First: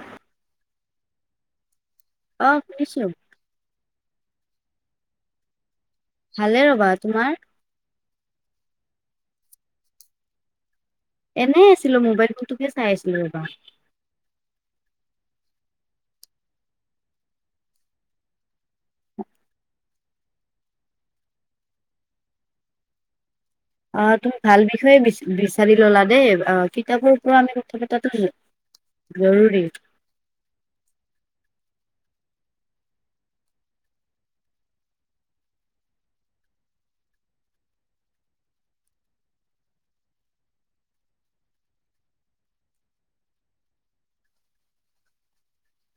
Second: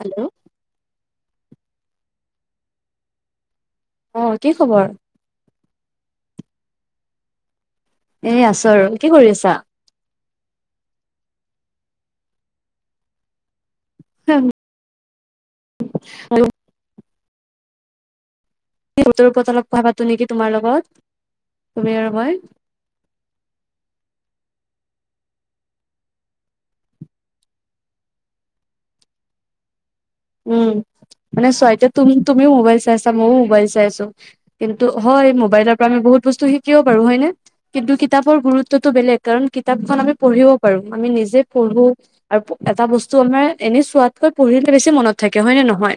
Hello, অঁ খুনিছোঁ। অ কি খবৰ? ভালে হ'বা তোমাৰ এ আছো আৰু কি কৰি আছা? এনেই আছিলো মোবাইলটোটোকে চাই আছিলো ৰবা। অহ আৰু বৰ ওপৰত অলপ কথা পাতো নেকি তোমাৰ লগত তুমি আৰু মই। অ তুমি ভাল বিষয়ে বিচাৰি ললা দেই অ কিতাপৰ পৰাপ আমি কথা পতাটো। জৰুৰী। উম মানে সয়তি ত তুমি মোবাইল চাই আছা মইয়ো মোবাইল চাই আছোঁ। কিন্তু হয় মোবাইলৰ পৰা আমি বহুত বস্তু শিকিব পাৰো হয়নে? কিন্তু কিতাপৰ গুৰুত্বতটো বেলেগ কাৰণ কিতাপখন আমি পঢ়িব পাৰো আমি নিজে পঢ়ো। আৰু এটা বস্তু আমাৰ এনেই চোৱাতকৈ পঢ়িলে বেছি মনত। থাকে হয় নে নহয়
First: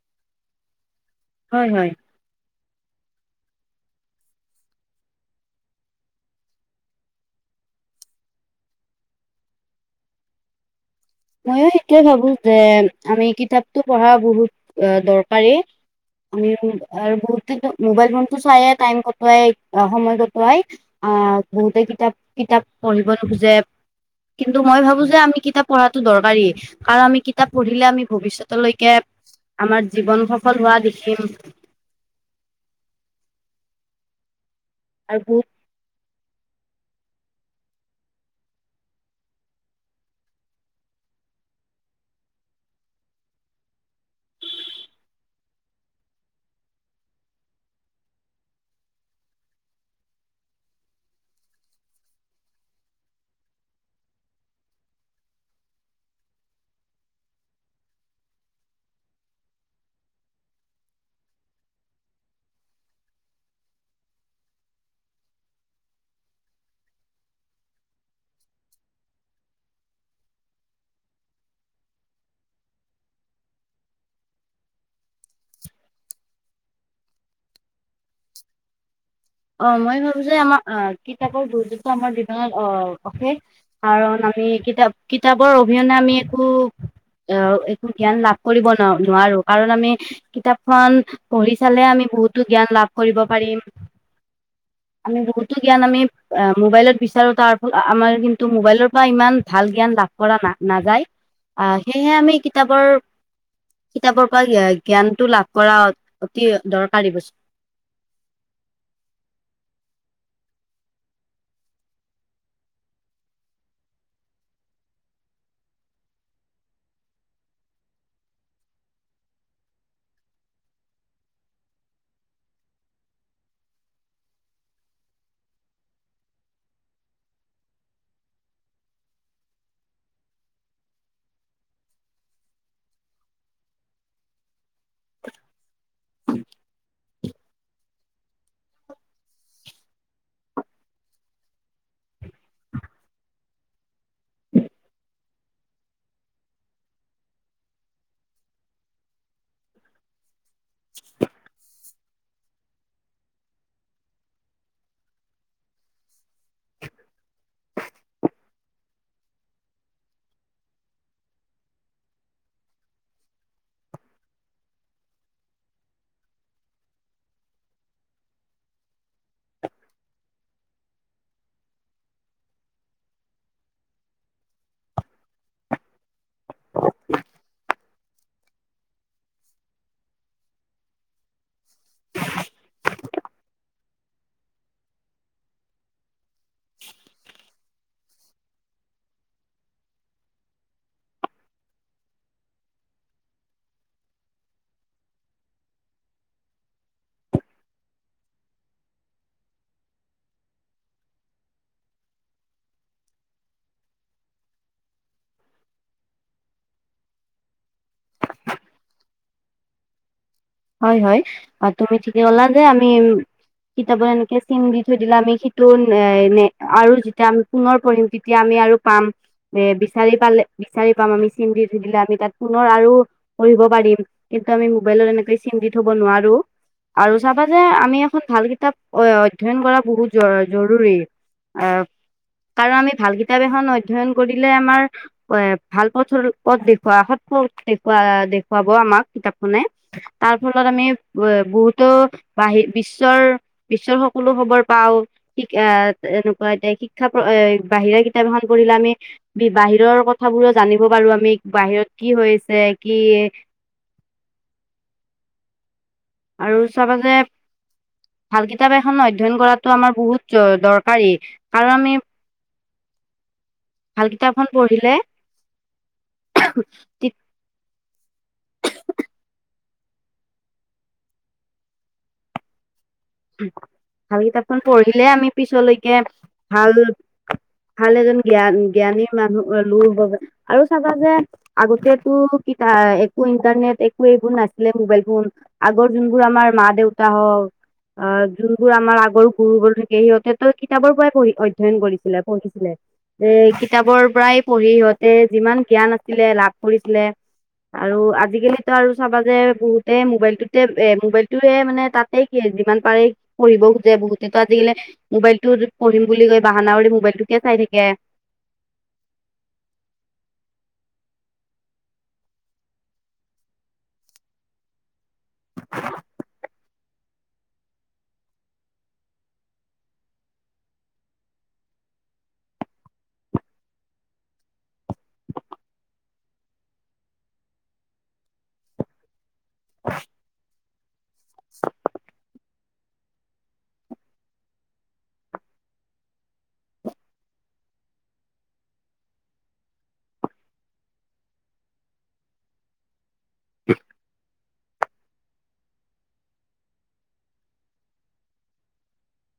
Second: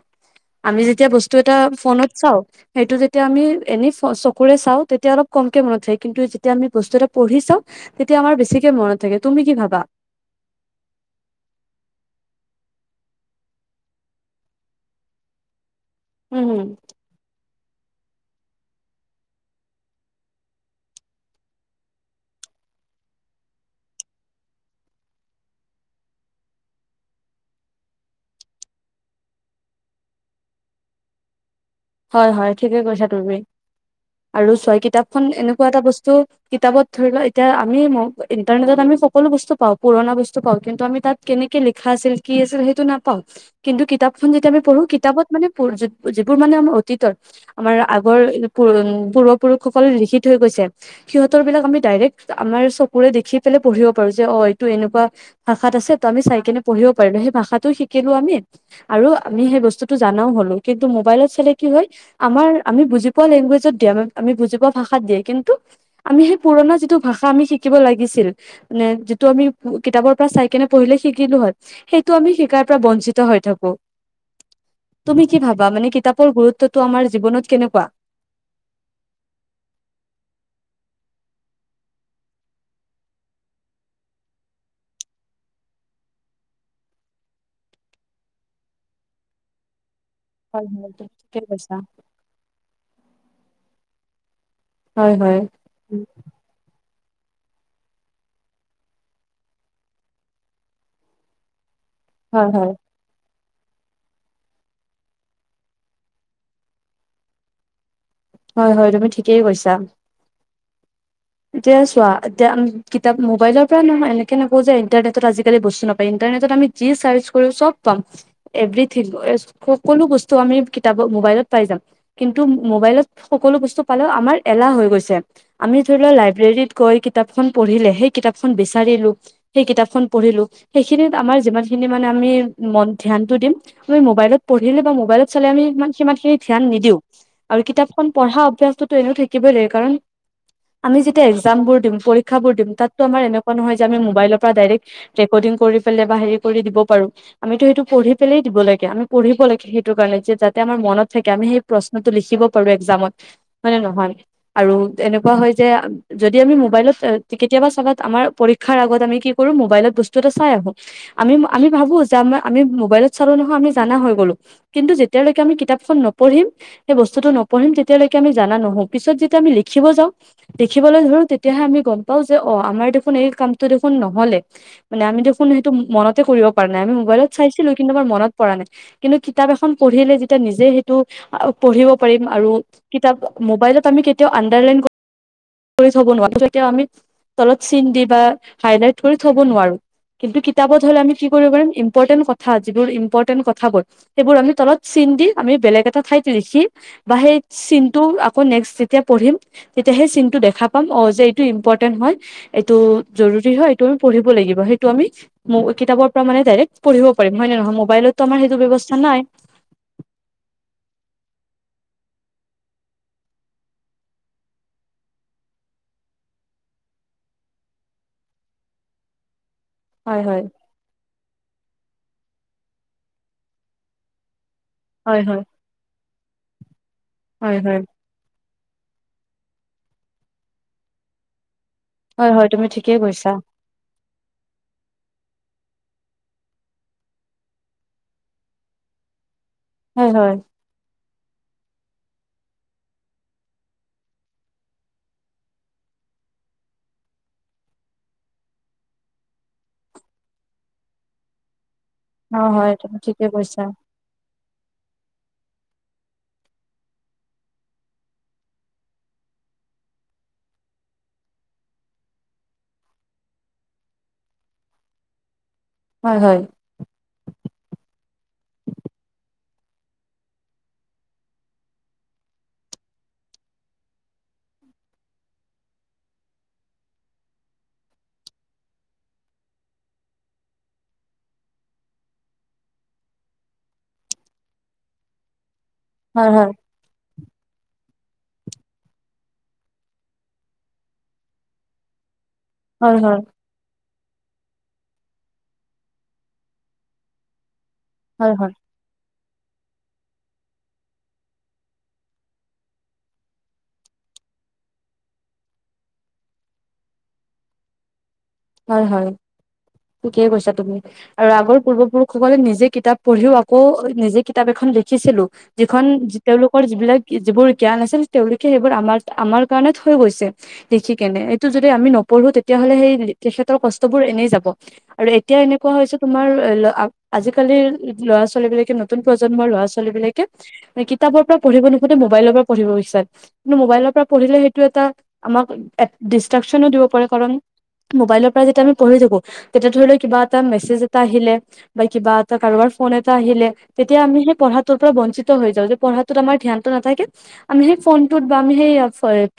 আমি যেতিয়া বস্তু এটা হয় হয় ফোনত চাওঁ সেইটো যেতিয়া আমি এনেই চকুৰে চাওঁ তেতিয়া অলপ কমকে মনত থাকে কিন্তু যেতিয়া আমি বস্তু এটা পঢ়ি চাওঁ তেতিয়া আমাৰ বেছিকে মনত থাকে তুমি কি ভাবা? ময়ো সেইটোৱে ভাবো যে আমি কিতাপতো পঢ়া বহুত দৰকাৰী। আমি উম, বহুতদিন মোবাইল ফোনতটো চাই টাইম কটোৱাই সময় কটোৱাই। আহ বহুতে কিতাপ কিতাপ পঢ়িব নোখোজে। কিন্তু মই ভাবো যে আমি কিতাপ পঢ়া দৰকাৰী কাৰণ আমি কিতাপ পঢ়িলে আমি ভৱিষ্যতলৈকে। আমাৰ জীৱন সফল হোৱা দেখিম। হয় হয় ঠিকেই কৈছা তুমি আৰু চ আৰু কিতাপখন বহুত এনেকুৱা এটা বস্তু। কিতাপত ধৰি লও এতিয়া আমি ইন্টাৰনেটত আমি সকলো বস্তু পাওঁ পুৰণা বস্তু পাওঁ কিন্তু আমি তাত কেনেকে লিখা আছিল কি আছিল সেইটো নাপাওঁ? কিন্তু কিতাপখন যেতিয়া আমি পঢ়ো কিতাপত মানে যিবোৰ মানে আ অতীতৰ আমাৰ আগৰ পূৰ্বপুৰুষসকল লিখিত হৈ গৈছে। সিহঁতৰ বিলাক আমি ডাইৰেক্ট আমাৰ চকুৰে দেখি পেলাই পঢ়িব পাৰো যে অ এইটো এনেকুৱা ভাষাত আছে ত আমি চাই কিনে পঢ়িব পাৰিলো সেই ভাষাটো শিকিলো আমি আৰু আমি সেই বস্তুতটো জনাও হ'লো কিন্তু মোবাইলত চালে। কি হয় আমাৰ আমি বুজি পোৱা লেংগুৱেজত দিয়ে আমি বুজি পোৱা ভাষাত দিয়ে কিন্তু আমি সেই পুৰণা যিটো ভাষা আমি শিকিব লাগিছিল। মানে যিটো আমি কিতাপৰ পৰা চাই কেনে পঢ়িলে শিকিলো হত। সেইটো আমি শিকাৰ পৰা বঞ্চিত হৈ থাকো তুমি কি ভাবা মানে কিতাপ ৰ গুৰুত্বটো আমাৰ জীৱনত কেনেকুৱা? অ মই ভাবো যে আমাৰ আহ কিতাপৰ গুৰুতুটো আমাৰ জীৱনত আহ অশেষ। কাৰণ আমি কিতাপ কিতাপৰ অবিহনে আমি একো- আহ একো জ্ঞান লাভ কৰিব ন নোৱাৰো কাৰণ আমি- হয় হয় কিতাপখনন তুমি ঠিকে পঢ়ি কৈছা চালে আমি বহুতো জ্ঞান লাভ কৰিব পাৰিম। হয় আমি হয় বহুতো জ্ঞান আমি মোবাইলত বিচাৰো তাৰ ফলত আমাৰ কিন্তু মোবাইলৰ পৰা ইমান ভাল জ্ঞান লাভ- কৰা না নাযায় আহ সেয়েহে আমি হয় হয় কিতাপৰ কিতাপৰ পৰা জ্ঞানটো লাভ কৰা অতি দৰকাৰী বস্তু। হয়ঁ হয়ঁ তুমি ঠিকেই কৈছা। এিয়য়া চোৱা এয়া কিতাপ মোবাইলৰ পৰা নহয় এনেকে নাপওঁ যে ইণ্টাৰনেটত আজিকালি বস্তু নাপায় ইণ্টাৰনেটত আমি- যি চাৰজ কৰিব চব পাম। এভৰিথিং ওৱেল সকলো বস্তু আমি কিতাপত মোবাইলত পাই যাম। কিন্তু মোবাইলত সকলো বস্তু পালেও আমাৰ এলাহ হৈ গৈছে আমি- ধৰিল লাইব্ৰেৰীত গৈ কিতাপখন পঢ়িলে সেই কিতাপখন বিচাৰিলোঁ। সেই কিতাপখন পঢ়িলো সেইখিনিত আমাৰ যিমানখিনি মানে আমি মন ধ্যানটো দিম। আমি মোবাইলত পঢ়িলে বা মোবাইলত চালে আমি ই সিমান খিনি ধ্যান নিদিওঁ। আৰু কিতাপখন পঢ়া অভ্যাসতটোতো এনেও থাকিবই দে কাৰণ- আমি যেতিয়া এক্সাম বোৰ দিম পৰীক্ষাবোৰ দিম তাততোমাৰ এনেকুৱা নহয় যে আমিোবাইলৰ পৰা ডাইৰেক্ট- ৰেকৰ্ডিং কৰি পেলাই বা হেৰি কৰি দিব পাৰোঁ। আমিতো সেইটো পঢ়ি পেলাই দিব লাগে আমি পঢ়িব লাগে সেইটো কাৰণে যে যাত- তেতিয়া আমাৰ মনত থাকে আমি সেই প্ৰশ্নতটো লিখিব পাৰো এক্জামত হয়নে নহয় আৰু এনেকুৱা। কোৱা হৈ যায় যে যদি আমি মোবাইলত কেতিয়াবা চাবাত আমাৰ পৰীক্ষাৰ আগত আমি কি কৰো মোবাইলত বস্তু এটা চাই আহো। আমি আমি ভাবো যে আমাৰ আমি মোবাইলত চালো নহয় আমি জনা হৈ গ'লো। কিন্তু যেতিয়ালৈকে আমি কিতাপখন নপঢ়িম- সেই বস্তুটো নপঢ়ম তেতিয়ালৈকে আমি জনা নহো পিছত যেতিয়া আমি লিখিব যাওঁ। দেখিবলৈ ধৰো তেতিয়াহে আমি গম পাওঁ যে অঁ আমাৰ দেখোন এই কামটো দেখোন নহ'লে। মানে আমি দেখোনো সেইটো মনতে কৰিব পৰা নাই আমি মোবাইলত চাইছিলো কিন্তু আমাৰ মনত পৰা নাই। কিন্তু কিতাপ এখন পঢ়িলে যেতিয়া নিজে সেইটো পঢ়িব পাৰিম আৰু- কিতাপ মোবাইলত আমি কেতিয়াওঁ আণ্ডাৰলাইন- কৰি থব নোৱাৰো আমি তলত চিন দি বা হাইলাই কৰি থব নোৱাৰো। কিন্তু কিতাপত হ'লে আমি কি কৰিব পিম ইম্পৰ্টেণ্ট কথা যিবোৰ ইম্পৰ্টেণ্ট কথাবোৰ। সেইবোৰ আমি তলত চিন দি আমি বেলেগ এটা ঠাইত লিখি- বা সেই চিনটো আকৌ নেক্স যেতিয়া পঢ়িম- তেতিয়াহে চিনটো দেখা পাম অ যে এইটো ইম্পৰ্টেণ্ট হয়। এইটো জৰুৰী হয় এইটো আমি পঢ়িব লাগিব সেইটো আমি। মো কিতাপৰ পৰা মানে ডাইৰেক্ পঢ়িব পাৰিম হয় নে নহয় মবাইলতো আমাৰ সেইটো ব্যৱস্থা নাই। হয়ঁ হয়ঁ অঁ তুমি ঠিকে ক'লা যে আমি- কিতাপত এনেকে চিন দি থৈ দিলে আমি সেইটো এ নে আৰু যেতিয়াআম পুনৰ পঢ়িম তেতিয়া আমি আৰু পাম যে- বিচাৰি হয় পালে হয় বিচাৰি পাম আমি চিন্ত ধই দিলে আমি তাত পুনৰ আৰু পঢ়িব পাৰিম কিন্তু আমি মবাইলত হয় এনেকৈ হয় চিন দি থৱ নোৱাৰো আৰু চাবা যে হয় হয় আমি- ভাল কিতাপ অধ্যয়ন কৰা বহুত জ জৰুৰী আহ! হয় হয় তুমি কাৰণ আমি ঠিকেই ভাল কৈছা কিতাপ এখন অধ্যয়ন কৰিলে আমাৰ- এ ভাল পথ পথ দেখুওৱা সৎ পথ দেখুওৱা দেখুৱাব আমাক কিতাপখনে। হয়ঁ তাৰ হয়ঁ। ফলত আমি ব বহুতো বাহি বিশ্বৰ বিশ্বৰ সকলো খবৰ পাওঁ শিক আ এনেকুৱা এতিয়া শিক্ষা এ বাহিৰা কিতাপ এখন পঢ়িলে আমি বাহিৰৰ কথাবোৰো জানিব পাৰো আমি বাহিৰত কি অ হৈছে হয় তুমি কি ঠিকে কৈছা আৰু চাবা যে ভাল কিতাপ এখন অধ্যয়ন কৰাতো আমাৰ বহুত দ দৰকাৰী, কাৰন আমি ভাল কিতাপখন পঢ়িলে হয় হয়। [unintelligible] ভাল কিতাপখন পঢ়িলে আমি পিছলৈকে ভাল ভাল এজন জ্ঞান জ্ঞানী মানুহ লোক বাবে আৰু চাবা যে আগতে একো কিত একো ইণ্টাৰনেট একো এইবোৰ নাছিলে মোবাইল ফোন আগৰ যোনবোৰ হয় হয় আমাৰ মা-দেউতা হওঁক অ যোনবোৰ আমাৰ আগৰ গুৰুবোৰ থাকে সিহঁতেতো কিতাপৰ পৰাই পঢ়ি অধ্যয়ন কৰিছিলে পঢ়ি হয় হয় এ কিতাপৰ পৰাই পঢ়ি সিহঁতে যিমান জ্ঞান আছিলে লাভ কৰিছিলে। আৰু হয় আজিকালি আৰু চাবা যে বহুতেই মোবাইলটোতে এ মোবাইলটোয়ে মানে তাতে কি যিমান পাৰে পঢ়িব খোজে বহুতেটো আজিকালি মোবাইলটো পঢ়িম বুলি কৈ বাহানা কৰি মোবাইলটোকে চাই থাকে। হয় হয় ঠিকে কৈছা তুমি। আৰু আগৰ পূৰ্বপুৰুষসকলে নিজে কিতাপ পঢ়িও আকৌ নিজে কিতাপ এখন লিখিছিলো। যিখন তেওঁলোকৰ যিবিলাক যিবোৰ জ্ঞান আছিল তেওঁলোকে সেইবোৰ আমাৰ, আমাৰ কাৰণে থৈ গৈছে। লিখি কেনে এইটো যদি আমি নপঢ়ো তেতিয়াহ'লে সেই তেখেতৰ কষ্টবোৰ এনেই যাব আৰু এতিয়া এনেকুৱা হৈছে তোমাৰ আ আজিকালিৰ ল'ৰা-ছোৱালী বিলাকে নতুন প্ৰজন্মৰ ল'ৰা-ছোৱালী বিলাকে কিতাপৰ পৰা পঢ়িব নোখোজে মোবাইলৰ পৰা পঢ়িব বিচাৰ কিন্তু মোবাইলৰ পৰা পঢ়িলে সেইটো এটা আমাক ডিষ্ট্ৰাকচনো দিব পাৰে কাৰণ মবাইলৰ পৰা যেতিয়া আমি পঢ়ি থাকো তেতিয়া ধৰি লও কিবা এটা মেচেজ এটা আহিলে বা কিবা এটা কাৰোবাৰ ফোন এটা আহিলেতেতিয়া আমি সেই পঢ়াটোৰ পৰা বঞ্চিত হৈ যাওঁ যে পঢ়াটোত আমাৰ ধ্যানটো নাথাকে আমি যে ফোনটোত বা আমি সেই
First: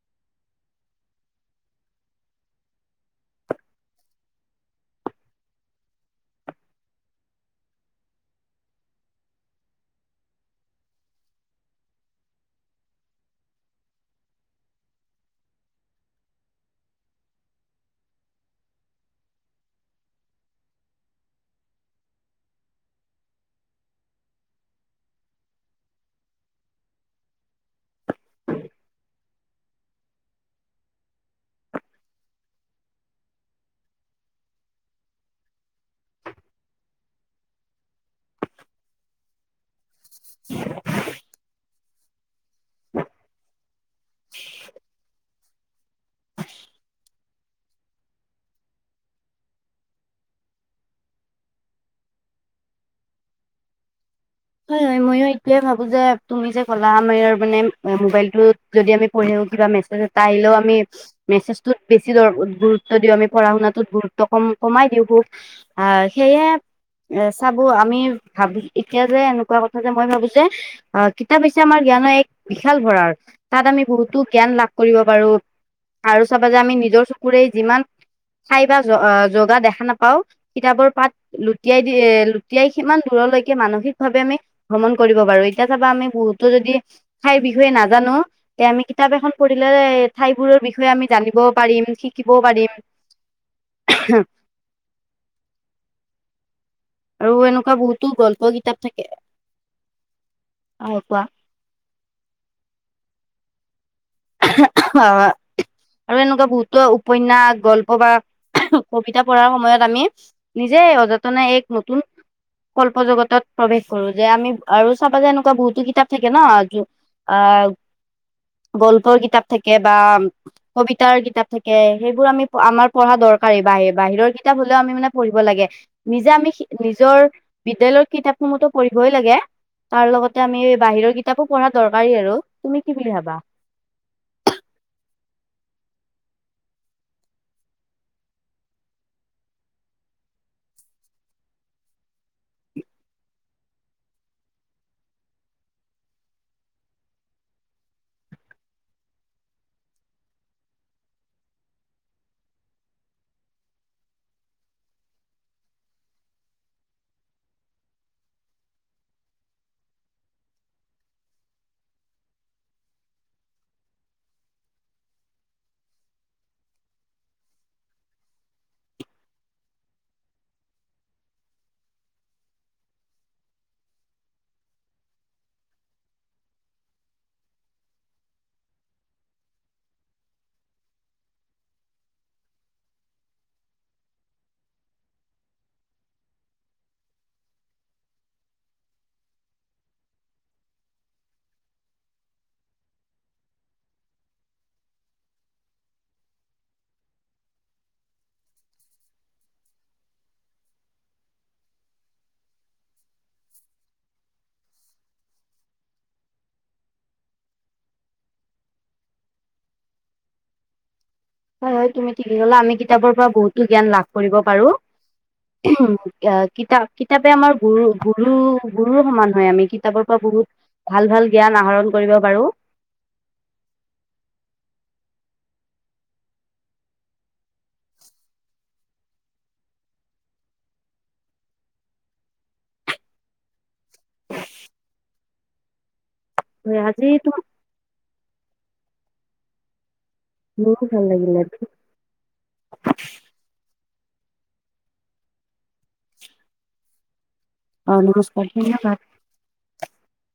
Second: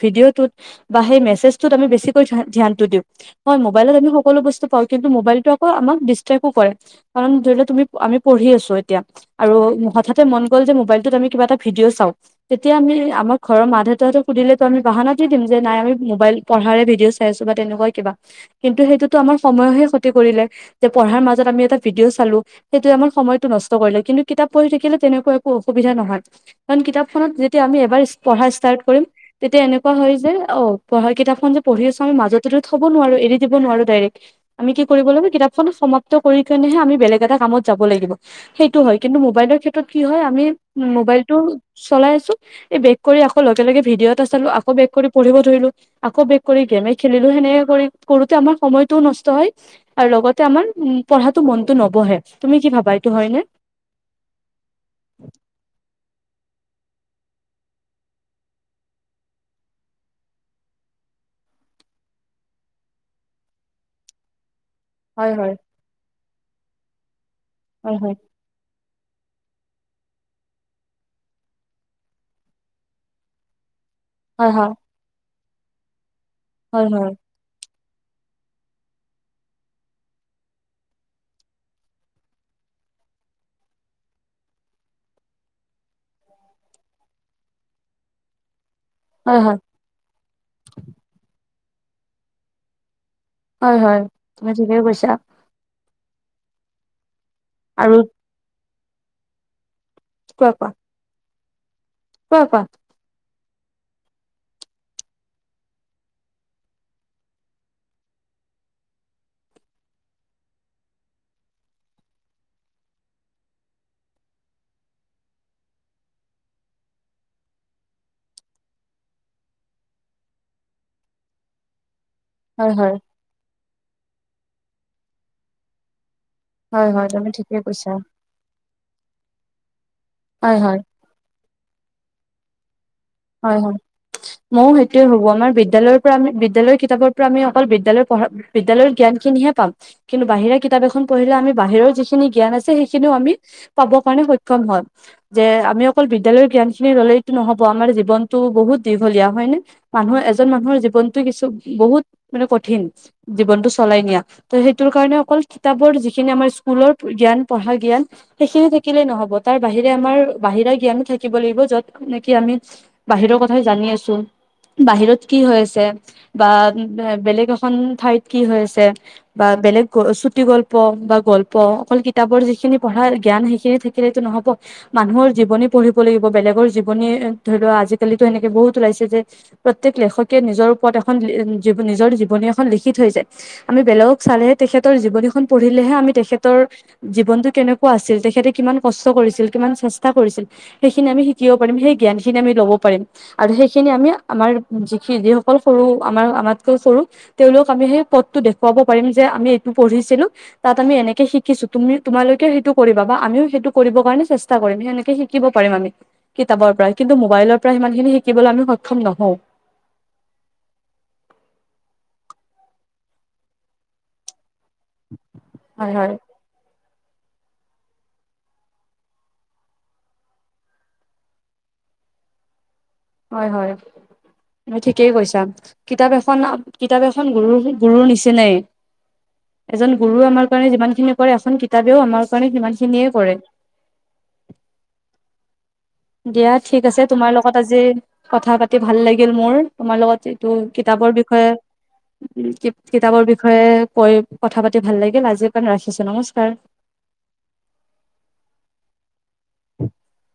ভিডিঅ'টোত বা সেই মেচেজটোত আমি বেছিকে ধ্যা ধ্যানটো দিওঁ হয় মোবাইলত আমি সকলো বস্তু পাও কিন্তু মোবাইল টো আক আমাক দিষ্ট্ৰেক্তও কৰে। কাৰণ ধৰি লও তুমি আমি পঢ়ি আছো এতিয়া আৰু হঠাতে মন গ'ল যে মোবাইলটোত আমি কিবা এটা ভিডিঅ' চাওঁ তেতিয়া আমি আমাৰ ঘৰৰ মা-দেউতাহতে সুধিলেতো আমি বাহানা দিম যে নাই আমি মোবাইল পঢ়াৰে ভিডিঅ' চাই আছো বা তেনেকুৱা কিবা কিন্তু সেইটোতো আমাৰ সময়হে ক্ষতি কৰিলে। যে পঢ়াৰ মাজত আমি এটা ভিডিঅ' চালো সেইটোৱে আমাৰ সময়তটো নষ্ট কৰিলে, কিন্তু কিতাপ পঢ়ি থাকিলে তেনেকুৱা একো অসুবিধা নহয়। কাৰণ কিতাপখনত যেতিয়া আমি এবাৰ পঢ়া ষ্টাত কৰিম তেতিয়া এনেকুৱা হয় যে অ পঢ়া কিতাপখন যে পঢ়ি আছো আমি মাজতেতো থ ব নোৱাৰো, এৰি দিব নোৱাৰো ডাইৰেক্ট আমি কি কৰিব লাগিব কিতাপখন সমাপ্ত কৰি কেনেহে আমি বেলেগ এটা কামত যাব লাগিব। সেইটো হয় কিন্তু মোবাইলৰ ক্ষে ত্ৰত কি হয় আমি মবাইলটো চলাই আছো বেগ কৰি আকৌ লগেলগে ভিডিঅ' এটা চালো, আকৌ বেক কৰি পঢ়িব ধৰিলো, আকৌ বেক কৰি গেমে খেলিলো সেনে কৰি কৰোতে আমাৰ সময়তটোও নষ্ট হয়। আৰু লগতে আমাৰ উম পঢ়াটো মনতো নবহে, তুমি কি ভাবা এইটো হয় নে? হয় হয় ময়ো এইটয়ে ভাবো যে তুমি যে ক'লা আমাৰ ইয়াৰ মানে মোবাইলটোত যদি আমি পঢ়ি থাকোঁ কিবা মেছেজ এটা আহিলেও আমি মেচেজটোত বেছি দ গুৰুত্ব দিও আমি পঢ়া - শুনা টোত গুৰুত্ব কম কমাই দিও ও হয় হয় আহ সেয়ে চাব হয় আমি হয় ভাবি এতিয়া যে এনেকুৱা কথা যে, মই ভাবো যে অ কিতাপ হৈছে, আমাৰ জ্ঞানৰ এক বিশাল ভঁৰাল তাত আমি বহুত তো জ্ঞান হয় লাভ হয় কৰিব পাৰো আৰু চাবা যে আমি হয় নিজৰ হয় চকুৰে যিমান খাই বা জ জগা দেখা নাপাওঁ কিতাপৰ পাত লুটিয়াই দি এ লুটিয়াই সিমান দূৰলৈকে মানসিক ভাৱে আমি ভ্ৰমণ কৰিব পাৰো। এতিয়া চাবা আমি বহুতো যদি ঠাইৰ বিষয়ে নাজানো এতিয়া আমি কিতাপ এখন হয় হয় পঢ়িলে, ঠাইবোৰৰ বিষয়ে আমি জানিব পাৰিম, শিকিবও পাৰিম। হয় হয় তুমি ঠিকে কৈছা। আৰু এনেকুৱা আৰু বহুতো গল্প কিতাপ থাকে। কোৱা কোৱা অ কোৱা কোৱা কোৱা। [unintelligible] আৰু এনেকুৱা বহুতো উপন্যাস, গল্প বা কবিতা পঢ়াৰ সময়ত আমি নিজে সযতনে এক নতুন কল্প জগতত প্ৰৱেশ কৰো যে, আমি আৰু চাবা যে এনেকুৱা বহুতো কিতাপ থাকে ন আহ গল ল্প কিতাপ থাকে বা কবিতাৰ কিতাপ থাকে, সেইবোৰ আমি হয় আমাৰ হয় পঢ়া দৰ বা বাহি বাহিৰৰ কিতাপ হ'লেও আমি মানে পঢ়িব লাগে, নিজে আমি হয় হয় নিজৰ তুমি ঠিকেই কৈছা বিদ্যায়ৰ কিতাপ সমূহতো পঢ়িবই লাগে, তাৰ লগতে হয় আমি হয় বাহিৰৰ কি কিতাপো পঢ়া দৰকাৰী, আৰু তুমি কি বুলি ভাবা? হয়, হয় ময়ও সেইটোয়ে ভাবো আমাৰ বিদ্যালয়ৰ পৰা আমি বিদ্যালয় কিতাপৰ পৰা আমি অকল বিদ্যালয়ৰ পঢ়াৰ বিদ্যালয়ৰ জ্ঞান খিনিহে পাম। কিন্তু বাহিৰা কিতাপ এখন পঢ়িলে আমি বাহিৰৰ যিখিনি জ্ঞান আছে সেইখিনিও আমি পাব কাৰণে সক্ষম হয়, যে আমি অকল বিদ্যালয়ৰ জ্ঞান খিনি ললেইটো নহব আমাৰ জী জীৱনটো বহুত দীঘলীয়া হয় নে মানুহৰ এজন মানুহৰ জীৱনটো কিছু বহুত মানে কঠিন জীৱনটো চলাই নিয়া। ত, সেইটোৰ কাৰণে অকল কিতাপৰ যিখিনি আমাৰ স্কুলৰ জ্ঞান, পঢ়াৰ জ্ঞান সেইখিনি থাকিলেই নহব, তাৰ বাহিৰে আমাৰ বাহিৰা জ্ঞানো থাকিব লাগিব য'ত নেকি আমি বাহিৰৰ কথাই জানি আছোঁ বাহিৰত কি হৈ আছে, বা বেলেগ এখন ঠাইত কি হৈ আছে বা বেলেগ চুটি গল্প বা গল্প অকল কিতাপৰ যিখিনি পঢ়া জ্ঞান সেইখিনি থাক কিলেটো নহব। মানুহৰ জীৱনী পঢ়িব লাগিব, বেলেগৰ জীৱনী ধৰি লোৱা আজি কালিতো এনেকে বহুত ওলাইছে যে প্ৰত্যেক লেখকে নিজৰ ওপৰত এখন নিজৰ জীৱনী এখন লিখি থৈ যায়। আমি বেলেগক চালেহে, তেখেতৰ জীৱনীখন পঢ়িলেহে আমি তেখেতৰ জীৱনটো কেনেকুৱা আছিল, তেখেতে কিমান কষ্ট কৰিছিল, কিমান চেষ্টা কৰিছিল সেইখিনি আমি শিকিব পাৰিম সেই জ্ঞানখিনি আমি ল'ব পাৰিম আৰু সেইখিনি আমি আমাৰ যিখি যিসকল সৰু আমাৰ আমাতকৈ সৰু তেওঁলোক আমি সেই পথটো দেখুৱাব পাৰিম যে, আমি এইটো পঢ়িছিলোঁ তাত আমি এনেকে শিকিছো, তুমি তোমালৈকেও সেইটো কৰিব বা আমিও সেইটো কৰিবৰ কাৰণে চেষ্ট তা, কৰিম সেনেকে শিকিব পাৰিম আমি। কিতাপৰ পৰা, কিন্তু মোবাইলৰ পৰা সিমান খিনি শিকিবলৈ আমি সক্ষম নহওঁ। হয়, হয়। তুমি ঠিকেই ক'লা, আমি কিতাপৰ পৰা বহুতো জ্ঞান লাভ কৰিব পাৰোঁ। হয় হয় ক্যা-কিতাপ কিতাপে আমাৰ গুৰু, গুৰু, গুৰুৰ সমান হয় আমি। কিতাপৰ পৰা বহুত ভাল, ভাল জ্ঞান আহৰণ কৰিব পাৰোঁ। হয়, হয়। তুমি ঠিকেই কৈছা, কিতাপ এখন কিতাপ এখন গুৰু, গুৰুৰ নিচিনাই। এজন গুৰুও আমাৰ কাৰণে যিমান খিনি কৰে, এখন কিতাপেও আমাৰ কাৰণে সিমান খিনিয়ে কৰে। দিয়া ঠিক আছে, আজি তোমাৰ লগত আজি কথা পাতি ভাল লাগিল মোৰ। তোমাৰ লগত তো মোৰ ভাল কিতাপৰ লাগিলে বিষয়ে কিত-কিতাপৰ বিষয়ে কৈ কথা পাতি ভাল লাগিল, আজিকাৰণে ৰাখিছো নমস্কাৰ। অ', নমস্কাৰ [inaudible] [unintelligible]